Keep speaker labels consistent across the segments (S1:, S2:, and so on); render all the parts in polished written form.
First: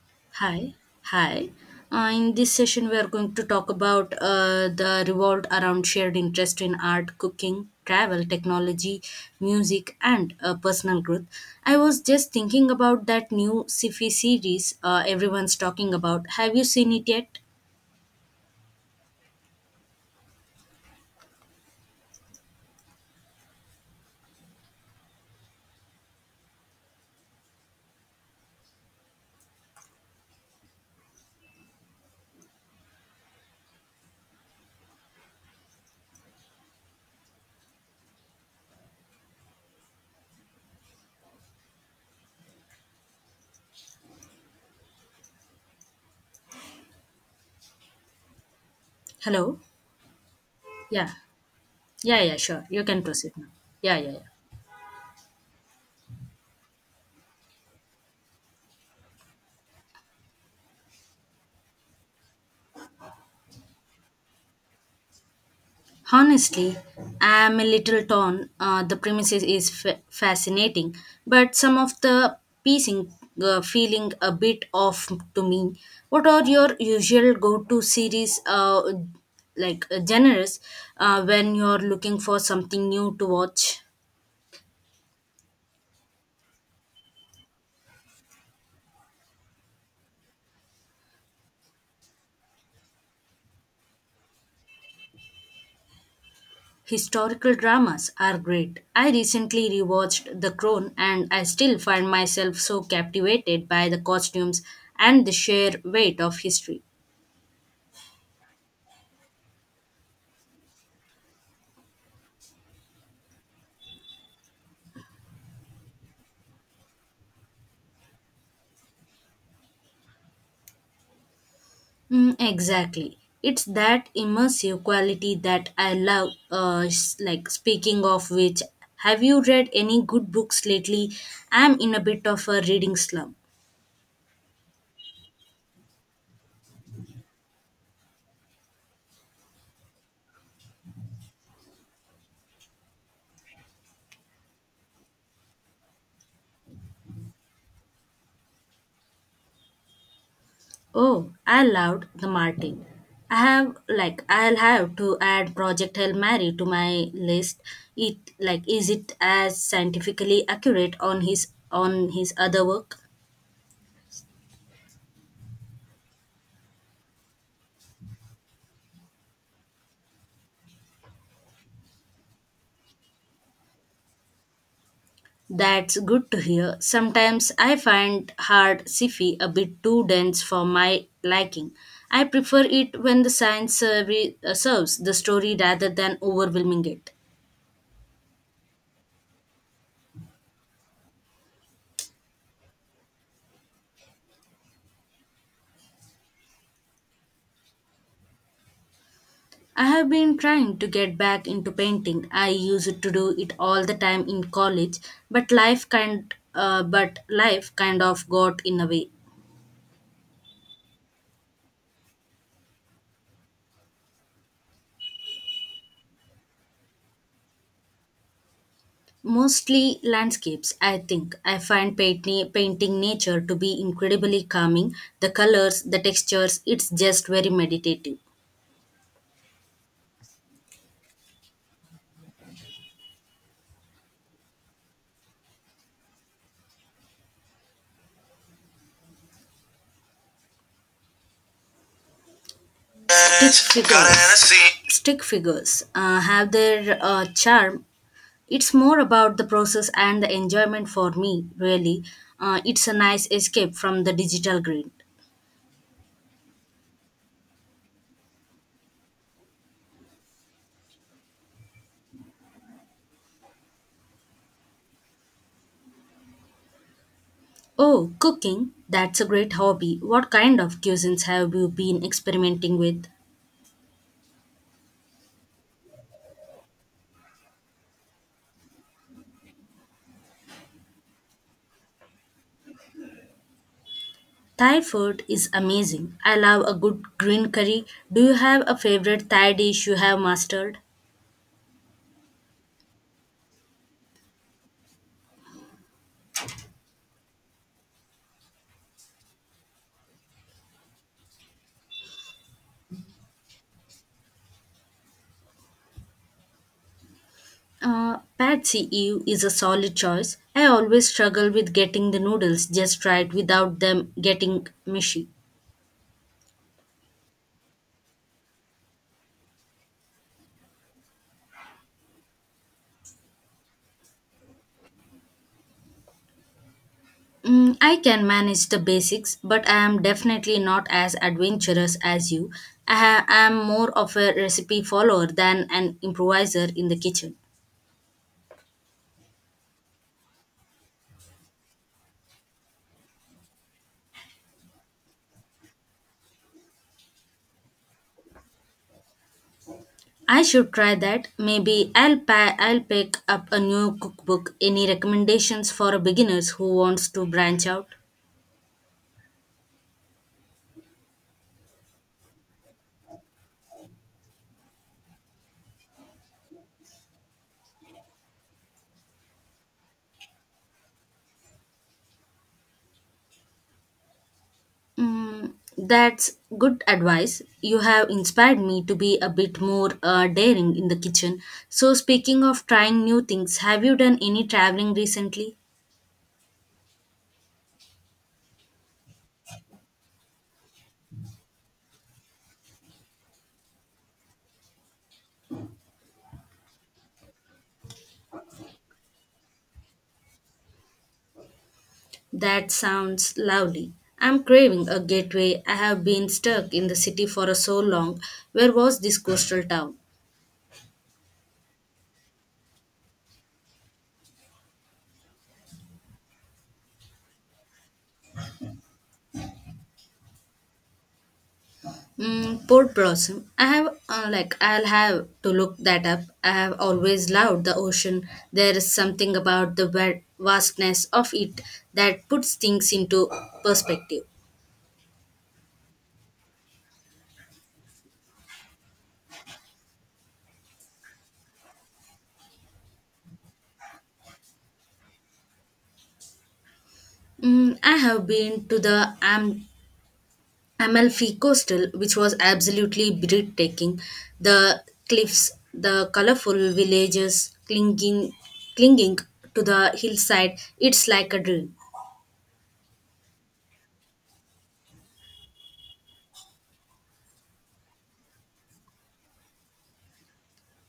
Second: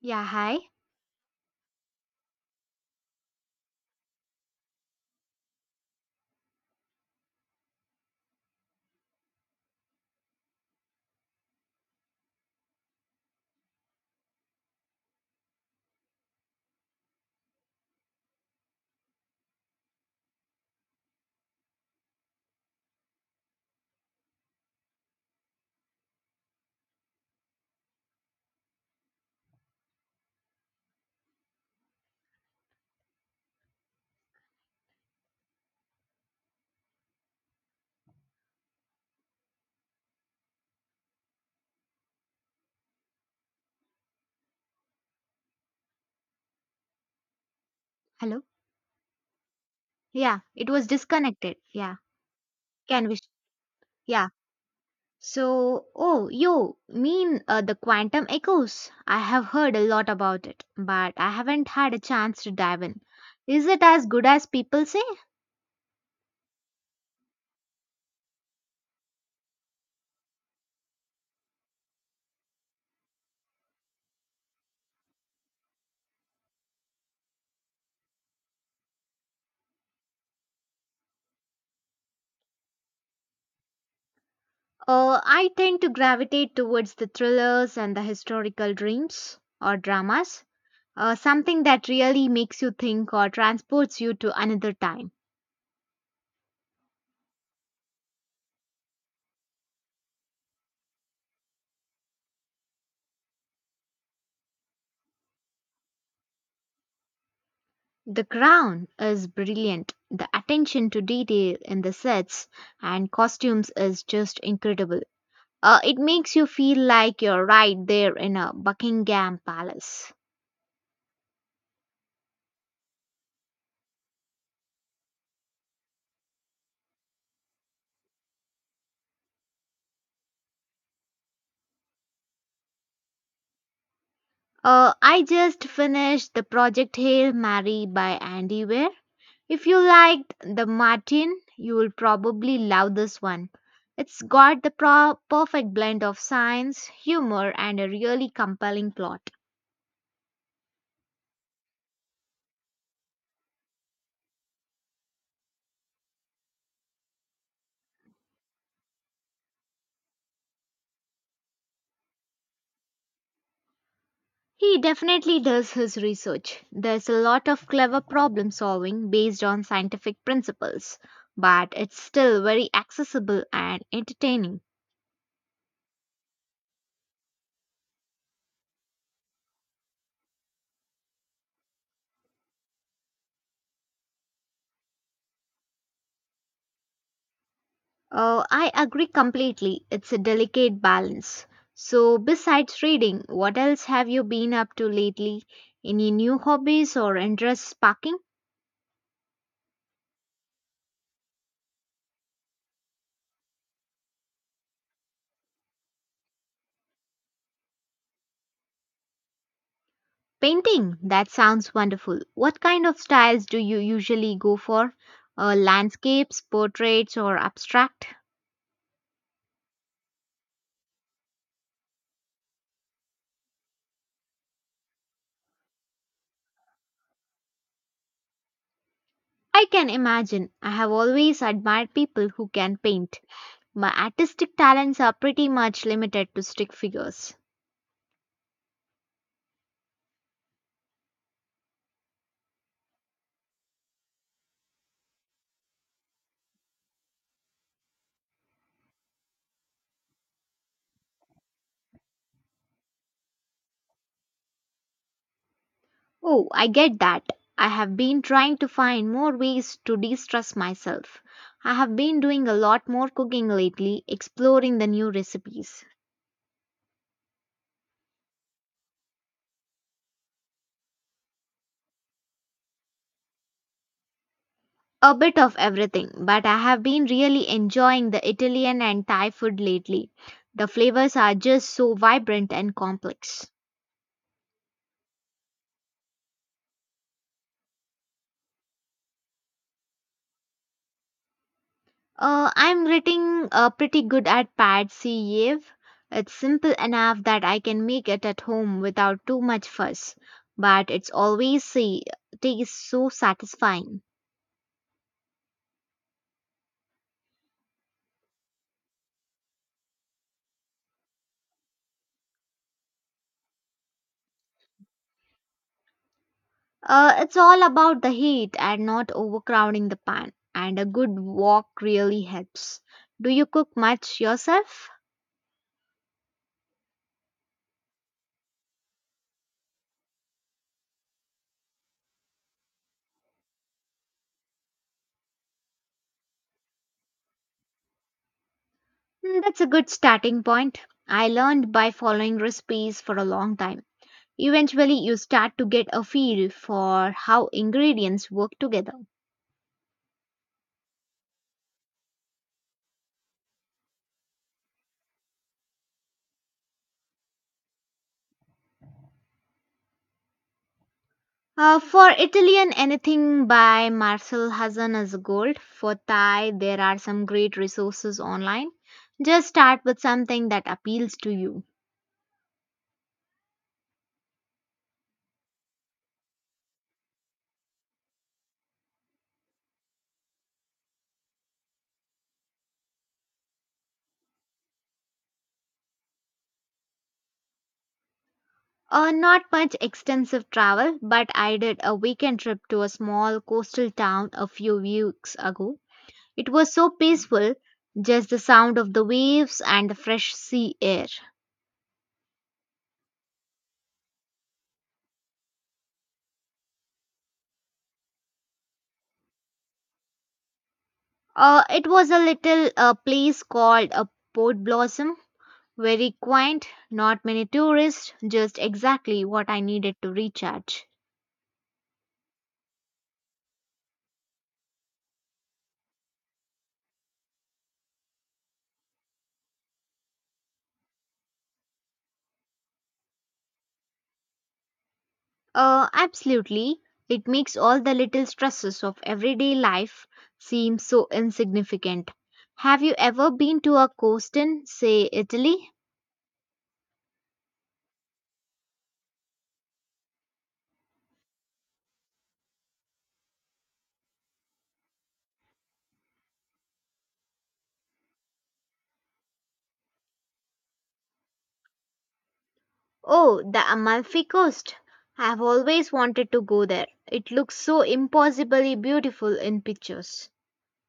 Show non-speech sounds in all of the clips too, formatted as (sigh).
S1: Yeah, hi.
S2: Hi, hi. In this session, we are going to talk about the revolved around shared interest in art, cooking, travel, technology, music, and personal growth. I was just thinking about that new sci-fi series everyone's talking about. Have you seen it yet?
S1: Hello.
S2: Hello.
S1: Yeah, it was
S2: Yeah.
S1: disconnected. Yeah,
S2: Yeah. Yeah. Sure. You can
S1: can we?
S2: proceed now. Yeah. Yeah. Yeah.
S1: Yeah. So, oh, you mean the quantum echoes? I have heard a lot about it, but I haven't had a chance to dive in. Is it as good as people say?
S2: Honestly, I'm a little torn. The premises is fascinating, but some of the piecing feeling a bit off to me. What are your usual go-to series, like genres, when you're looking for something new to watch?
S1: I tend to gravitate towards the thrillers and the historical dreams or dramas. Something that really makes you think or transports you to another time.
S2: Historical dramas are great. I recently rewatched The Crown and I still find myself so captivated by the costumes and the sheer weight of history.
S1: The crown is brilliant. The attention to detail in the sets and costumes is just incredible. It makes you feel like you're right there in a Buckingham Palace.
S2: Mm, exactly. It's that immersive quality that I love. Like speaking of which, have you read any good books lately? I'm in a bit of a reading slump.
S1: I just finished the project Hail Mary by Andy Weir. If you liked the Martin, you will probably love this one. It's got the perfect blend of science, humor, and a really compelling plot.
S2: Oh, I loved The Martin. I'll have to add Project Hail Mary to my list. It like Is it as scientifically accurate on his other work?
S1: He definitely does his research. There's a lot of clever problem solving based on scientific principles, but it's still very accessible and entertaining.
S2: That's good to hear. Sometimes I find hard sci-fi a bit too dense for my liking. I prefer it when the science serves the story rather than overwhelming it.
S1: I agree completely. It's a delicate balance. So, besides reading, what else have you been up to lately? Any new hobbies or interests sparking?
S2: I have been trying to get back into painting. I used to do it all the time in college, but life kind of got in the way.
S1: Painting? That sounds wonderful. What kind of styles do you usually go for? Landscapes, portraits, or abstract?
S2: Mostly landscapes, I think. I find painting nature to be incredibly calming. The colors, the textures, it's just very meditative.
S1: I can imagine. I have always admired people who can paint. My artistic talents are pretty much limited to stick figures.
S2: Stick figures, stick figures have their charm. It's more about the process and the enjoyment for me, really. It's a nice escape from the digital grid.
S1: Oh, I get that. I have been trying to find more ways to de stress myself. I have been doing a lot more cooking lately, exploring the new recipes.
S2: Oh, cooking, that's a great hobby. What kind of cuisines have you been experimenting with?
S1: A bit of everything, but I have been really enjoying the Italian and Thai food lately. The flavors are just so vibrant and complex.
S2: Thai food is amazing. I love a good green curry. Do you have a favorite Thai dish you have mastered?
S1: I'm getting pretty good at pad see ev. It's simple enough that I can make it at home without too much fuss, but it's always see tastes so satisfying.
S2: Pad See Ew is a solid choice. I always struggle with getting the noodles just right without them getting mushy.
S1: It's all about the heat and not overcrowding the pan, and a good wok really helps. Do you cook much yourself?
S2: Mm, I can manage the basics, but I am definitely not as adventurous as you. I am more of a recipe follower than an improviser in the kitchen.
S1: Hmm, that's a good starting point. I learned by following recipes for a long time. Eventually, you start to get a feel for how ingredients work together.
S2: I should try that. Maybe I'll pick up a new cookbook. Any recommendations for beginners who wants to branch out?
S1: For Italian, anything by Marcel Hassan is gold. For Thai, there are some great resources online. Just start with something that appeals to you.
S2: Mm, that's good advice. You have inspired me to be a bit more daring in the kitchen. So speaking of trying new things, have you done any traveling recently?
S1: Not much extensive travel, but I did a weekend trip to a small coastal town a few weeks ago. It was so peaceful, just the sound of the waves and the fresh sea air.
S2: That sounds lovely. I'm craving a gateway. I have been stuck in the city for so long. Where was this coastal town?
S1: It was a little place called a Port Blossom, very quaint, not many tourists, just exactly what I needed to recharge.
S2: Mm, Port Blossom. I'll have to look that up. I have always loved the ocean. There is something about the vastness of it that puts things into perspective.
S1: Absolutely, it makes all the little stresses of everyday life seem so insignificant. Have you ever been to a coast in, say, Italy?
S2: Mm, I have been to the Amalfi Coastal, which was absolutely breathtaking. The cliffs, the colorful villages clinging to the hillside. It's like a dream.
S1: Oh, the Amalfi Coast. I've always wanted to go there. It looks so impossibly beautiful in pictures.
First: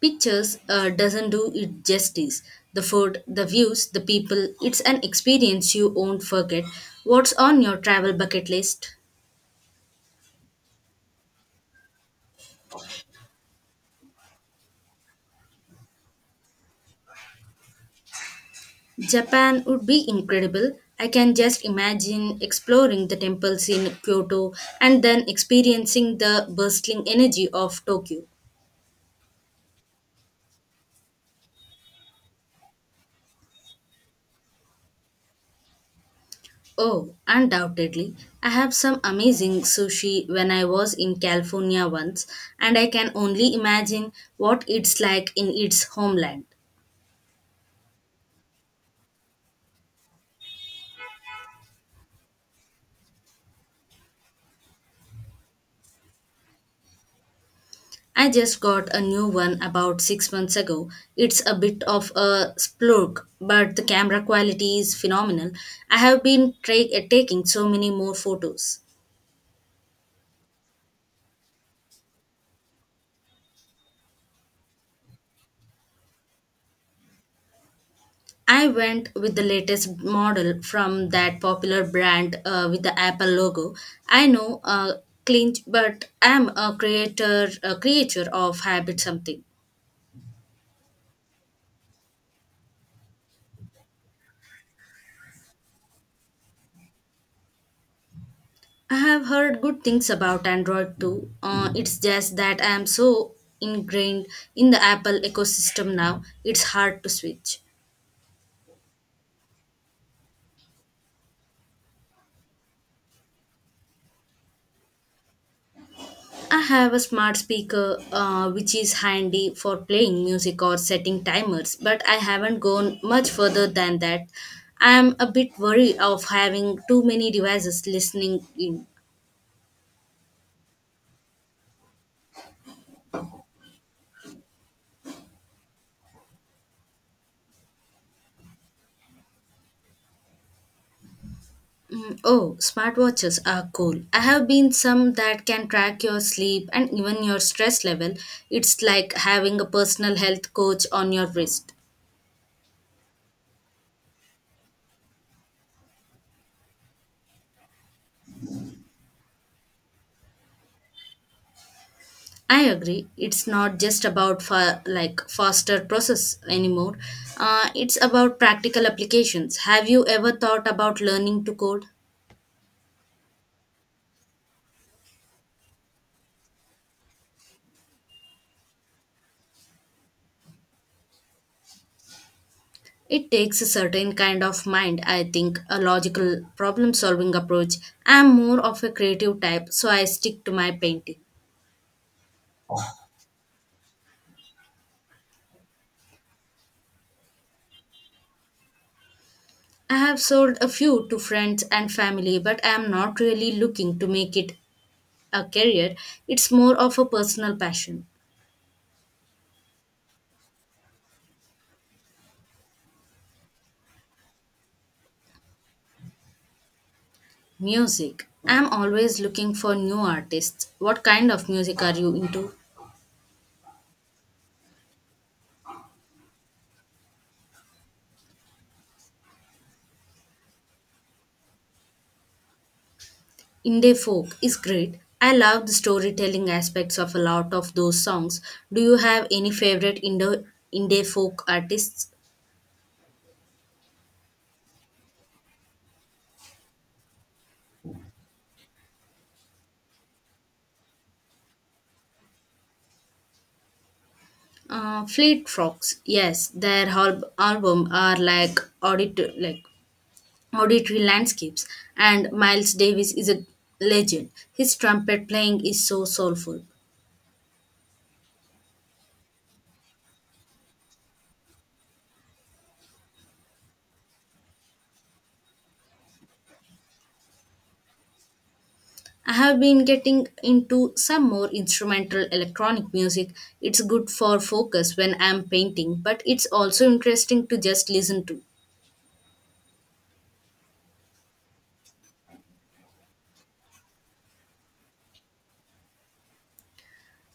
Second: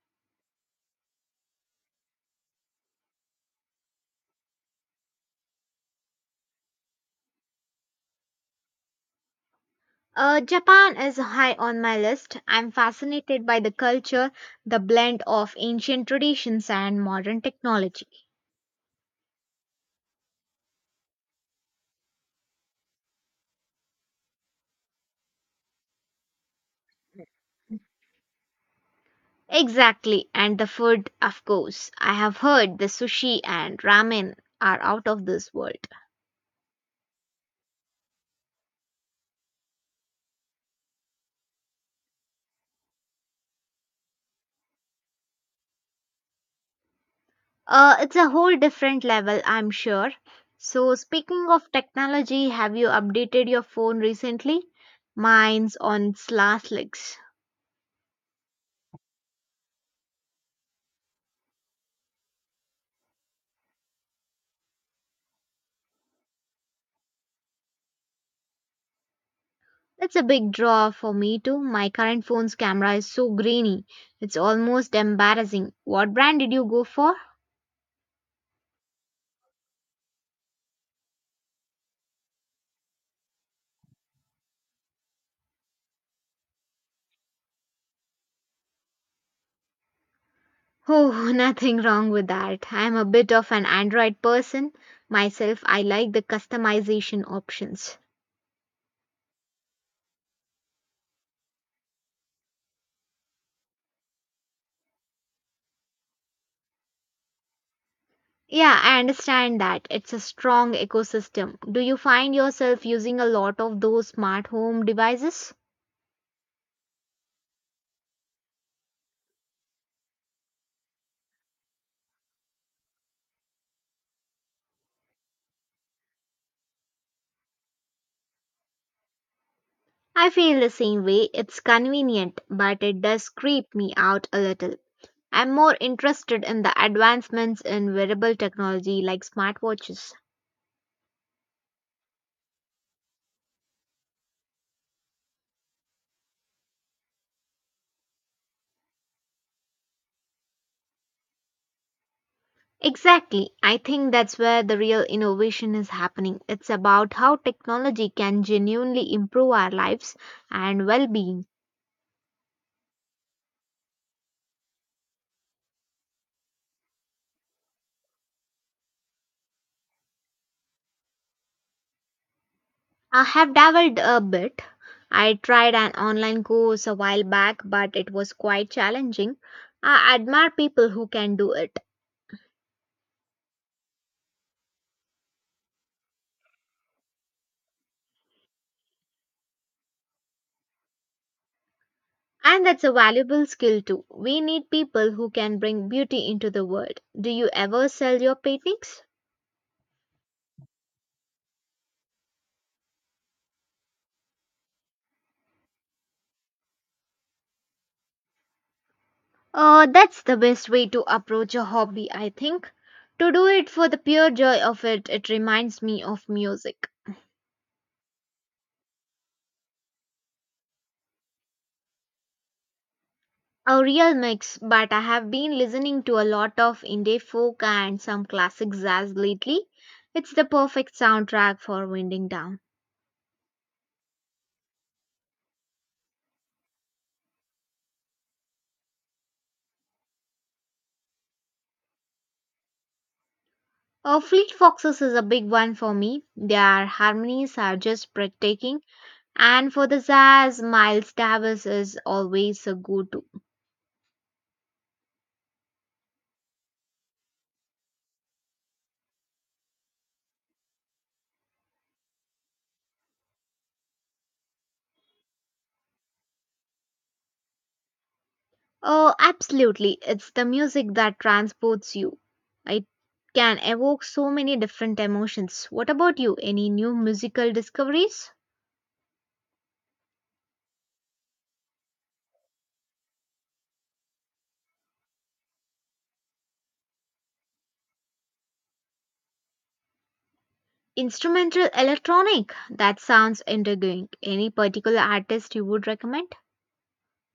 S2: Pictures doesn't do it justice. The food, the views, the people, it's an experience you won't forget. What's on your travel bucket list?
S1: Japan is high on my list. I'm fascinated by the culture, the blend of ancient traditions and modern technology.
S2: Japan would be incredible. I can just imagine exploring the temples in Kyoto and then experiencing the bustling energy of Tokyo.
S1: Exactly, and the food, of course. I have heard the sushi and ramen are out of this world.
S2: Oh, undoubtedly. I have some amazing sushi when I was in California once, and I can only imagine what it's like in its homeland.
S1: It's a whole different level, I'm sure. So, speaking of technology, have you updated your phone recently? Mine's on its last legs.
S2: I just got a new one about six months ago. It's a bit of a splurge, but the camera quality is phenomenal. I have been taking so many more photos.
S1: That's a big draw for me too. My current phone's camera is so grainy. It's almost embarrassing. What brand did you go for?
S2: I went with the latest model from that popular brand with the Apple logo. I know, clinch, but I'm a creature of habit something.
S1: Oh, (laughs) nothing wrong with that. I'm a bit of an Android person myself. I like the customization options.
S2: I have heard good things about Android too. It's just that I am so ingrained in the Apple ecosystem now, it's hard to switch.
S1: Yeah, I understand that. It's a strong ecosystem. Do you find yourself using a lot of those smart home devices?
S2: I have a smart speaker which is handy for playing music or setting timers, but I haven't gone much further than that. I am a bit worried of having too many devices listening in.
S1: I feel the same way. It's convenient, but it does creep me out a little. I'm more interested in the advancements in wearable technology like smartwatches.
S2: Mm, oh, smartwatches are cool. I have been some that can track your sleep and even your stress level. It's like having a personal health coach on your wrist.
S1: Exactly. I think that's where the real innovation is happening. It's about how technology can genuinely improve our lives and well being.
S2: I agree. It's not just about faster process anymore. It's about practical applications. Have you ever thought about learning to code?
S1: I have dabbled a bit. I tried an online course a while back, but it was quite challenging. I admire people who can do it.
S2: It takes a certain kind of mind, I think, a logical problem solving approach. I'm more of a creative type, so I stick to my painting.
S1: And that's a valuable skill too. We need people who can bring beauty into the world. Do you ever sell your paintings?
S2: I have sold a few to friends and family, but I am not really looking to make it a career. It's more of a personal passion.
S1: That's the best way to approach a hobby, I think. To do it for the pure joy of it, it reminds me of music.
S2: Music. I am always looking for new artists. What kind of music are you into?
S1: A real mix, but I have been listening to a lot of indie folk and some classic jazz lately. It's the perfect soundtrack for winding down.
S2: Indie folk is great. I love the storytelling aspects of a lot of those songs. Do you have any favorite indie folk artists?
S1: Fleet Foxes is a big one for me. Their harmonies are just breathtaking. And for the zazz, Miles Davis is always a go to.
S2: Fleet Fox, yes, their album are like auditory landscapes, and Miles Davis is a legend. His trumpet playing is so soulful.
S1: Oh, absolutely. It's the music that transports you. It can evoke so many different emotions. What about you? Any new musical discoveries?
S2: I have been getting into some more instrumental electronic music. It's good for focus when I'm painting, but it's also interesting to just listen to.
S1: Instrumental electronic? That sounds intriguing. Any particular artist you would recommend?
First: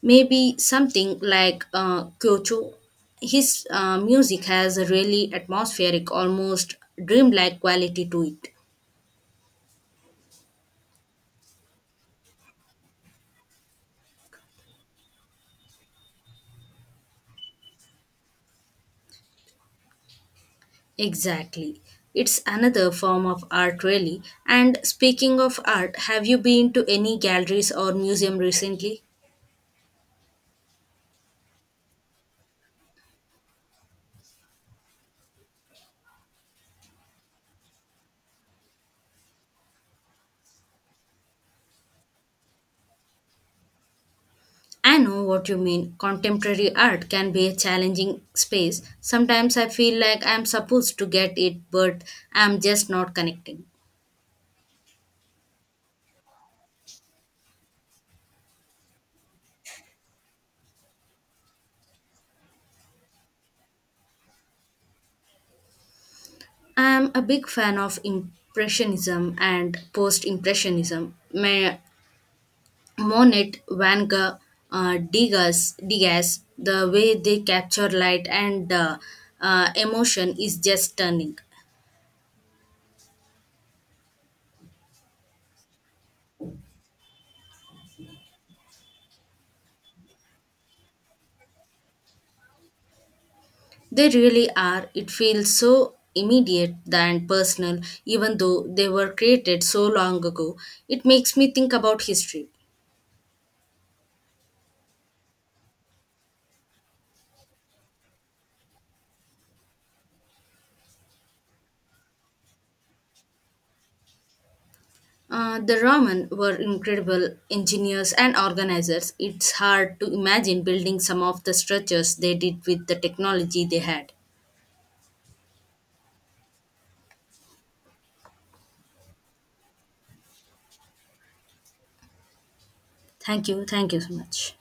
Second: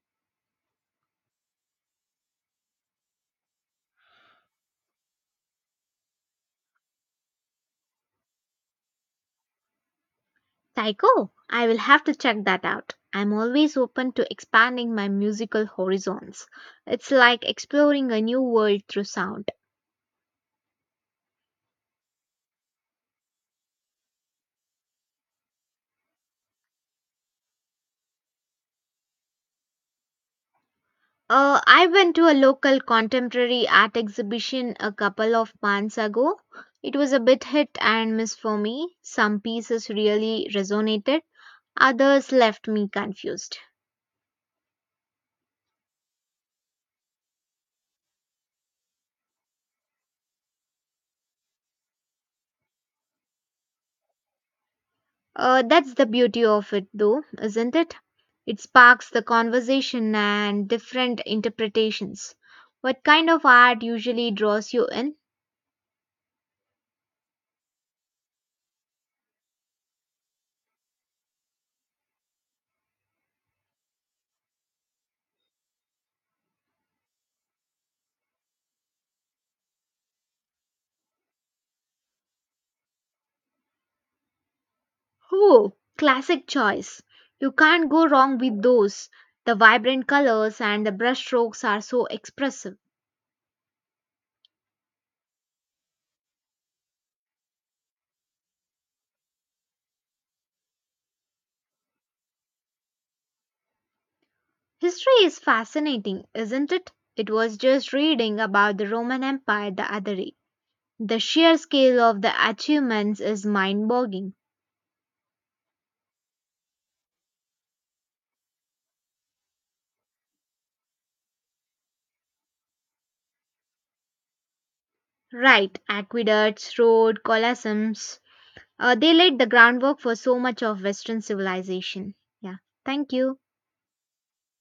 S2: Maybe something like Kyocho. His music has a really atmospheric, almost dreamlike quality to it.
S1: Psycho? I will have to check that out. I'm always open to expanding my musical horizons. It's like exploring a new world through sound.
S2: Exactly. It's another form of art, really. And speaking of art, have you been to any galleries or museum recently?
S1: I went to a local contemporary art exhibition a couple of months ago. It was a bit hit and miss for me. Some pieces really resonated, others left me confused.
S2: I know what you mean. Contemporary art can be a challenging space. Sometimes I feel like I'm supposed to get it, but I'm just not connecting.
S1: That's the beauty of it, though, isn't it? It sparks the conversation and different interpretations. What kind of art usually draws you in?
S2: I'm a big fan of Impressionism and Post Impressionism. My Monet, Van Gogh, Degas, the way they capture light and emotion is just stunning.
S1: Oh, classic choice. You can't go wrong with those. The vibrant colors and the brushstrokes are so expressive.
S2: They really are. It feels so immediate and personal, even though they were created so long ago. It makes me think about history.
S1: History is fascinating, isn't it? It was just reading about the Roman Empire the other day. The sheer scale of the achievements is mind boggling.
S2: The Roman were incredible engineers and organizers. It's hard to imagine building some of the structures they did with the technology they had.
S1: Right, aqueducts, roads, colosseums. They laid the groundwork for so much of Western civilization. Yeah, thank you.
S2: Thank you. Thank you so much.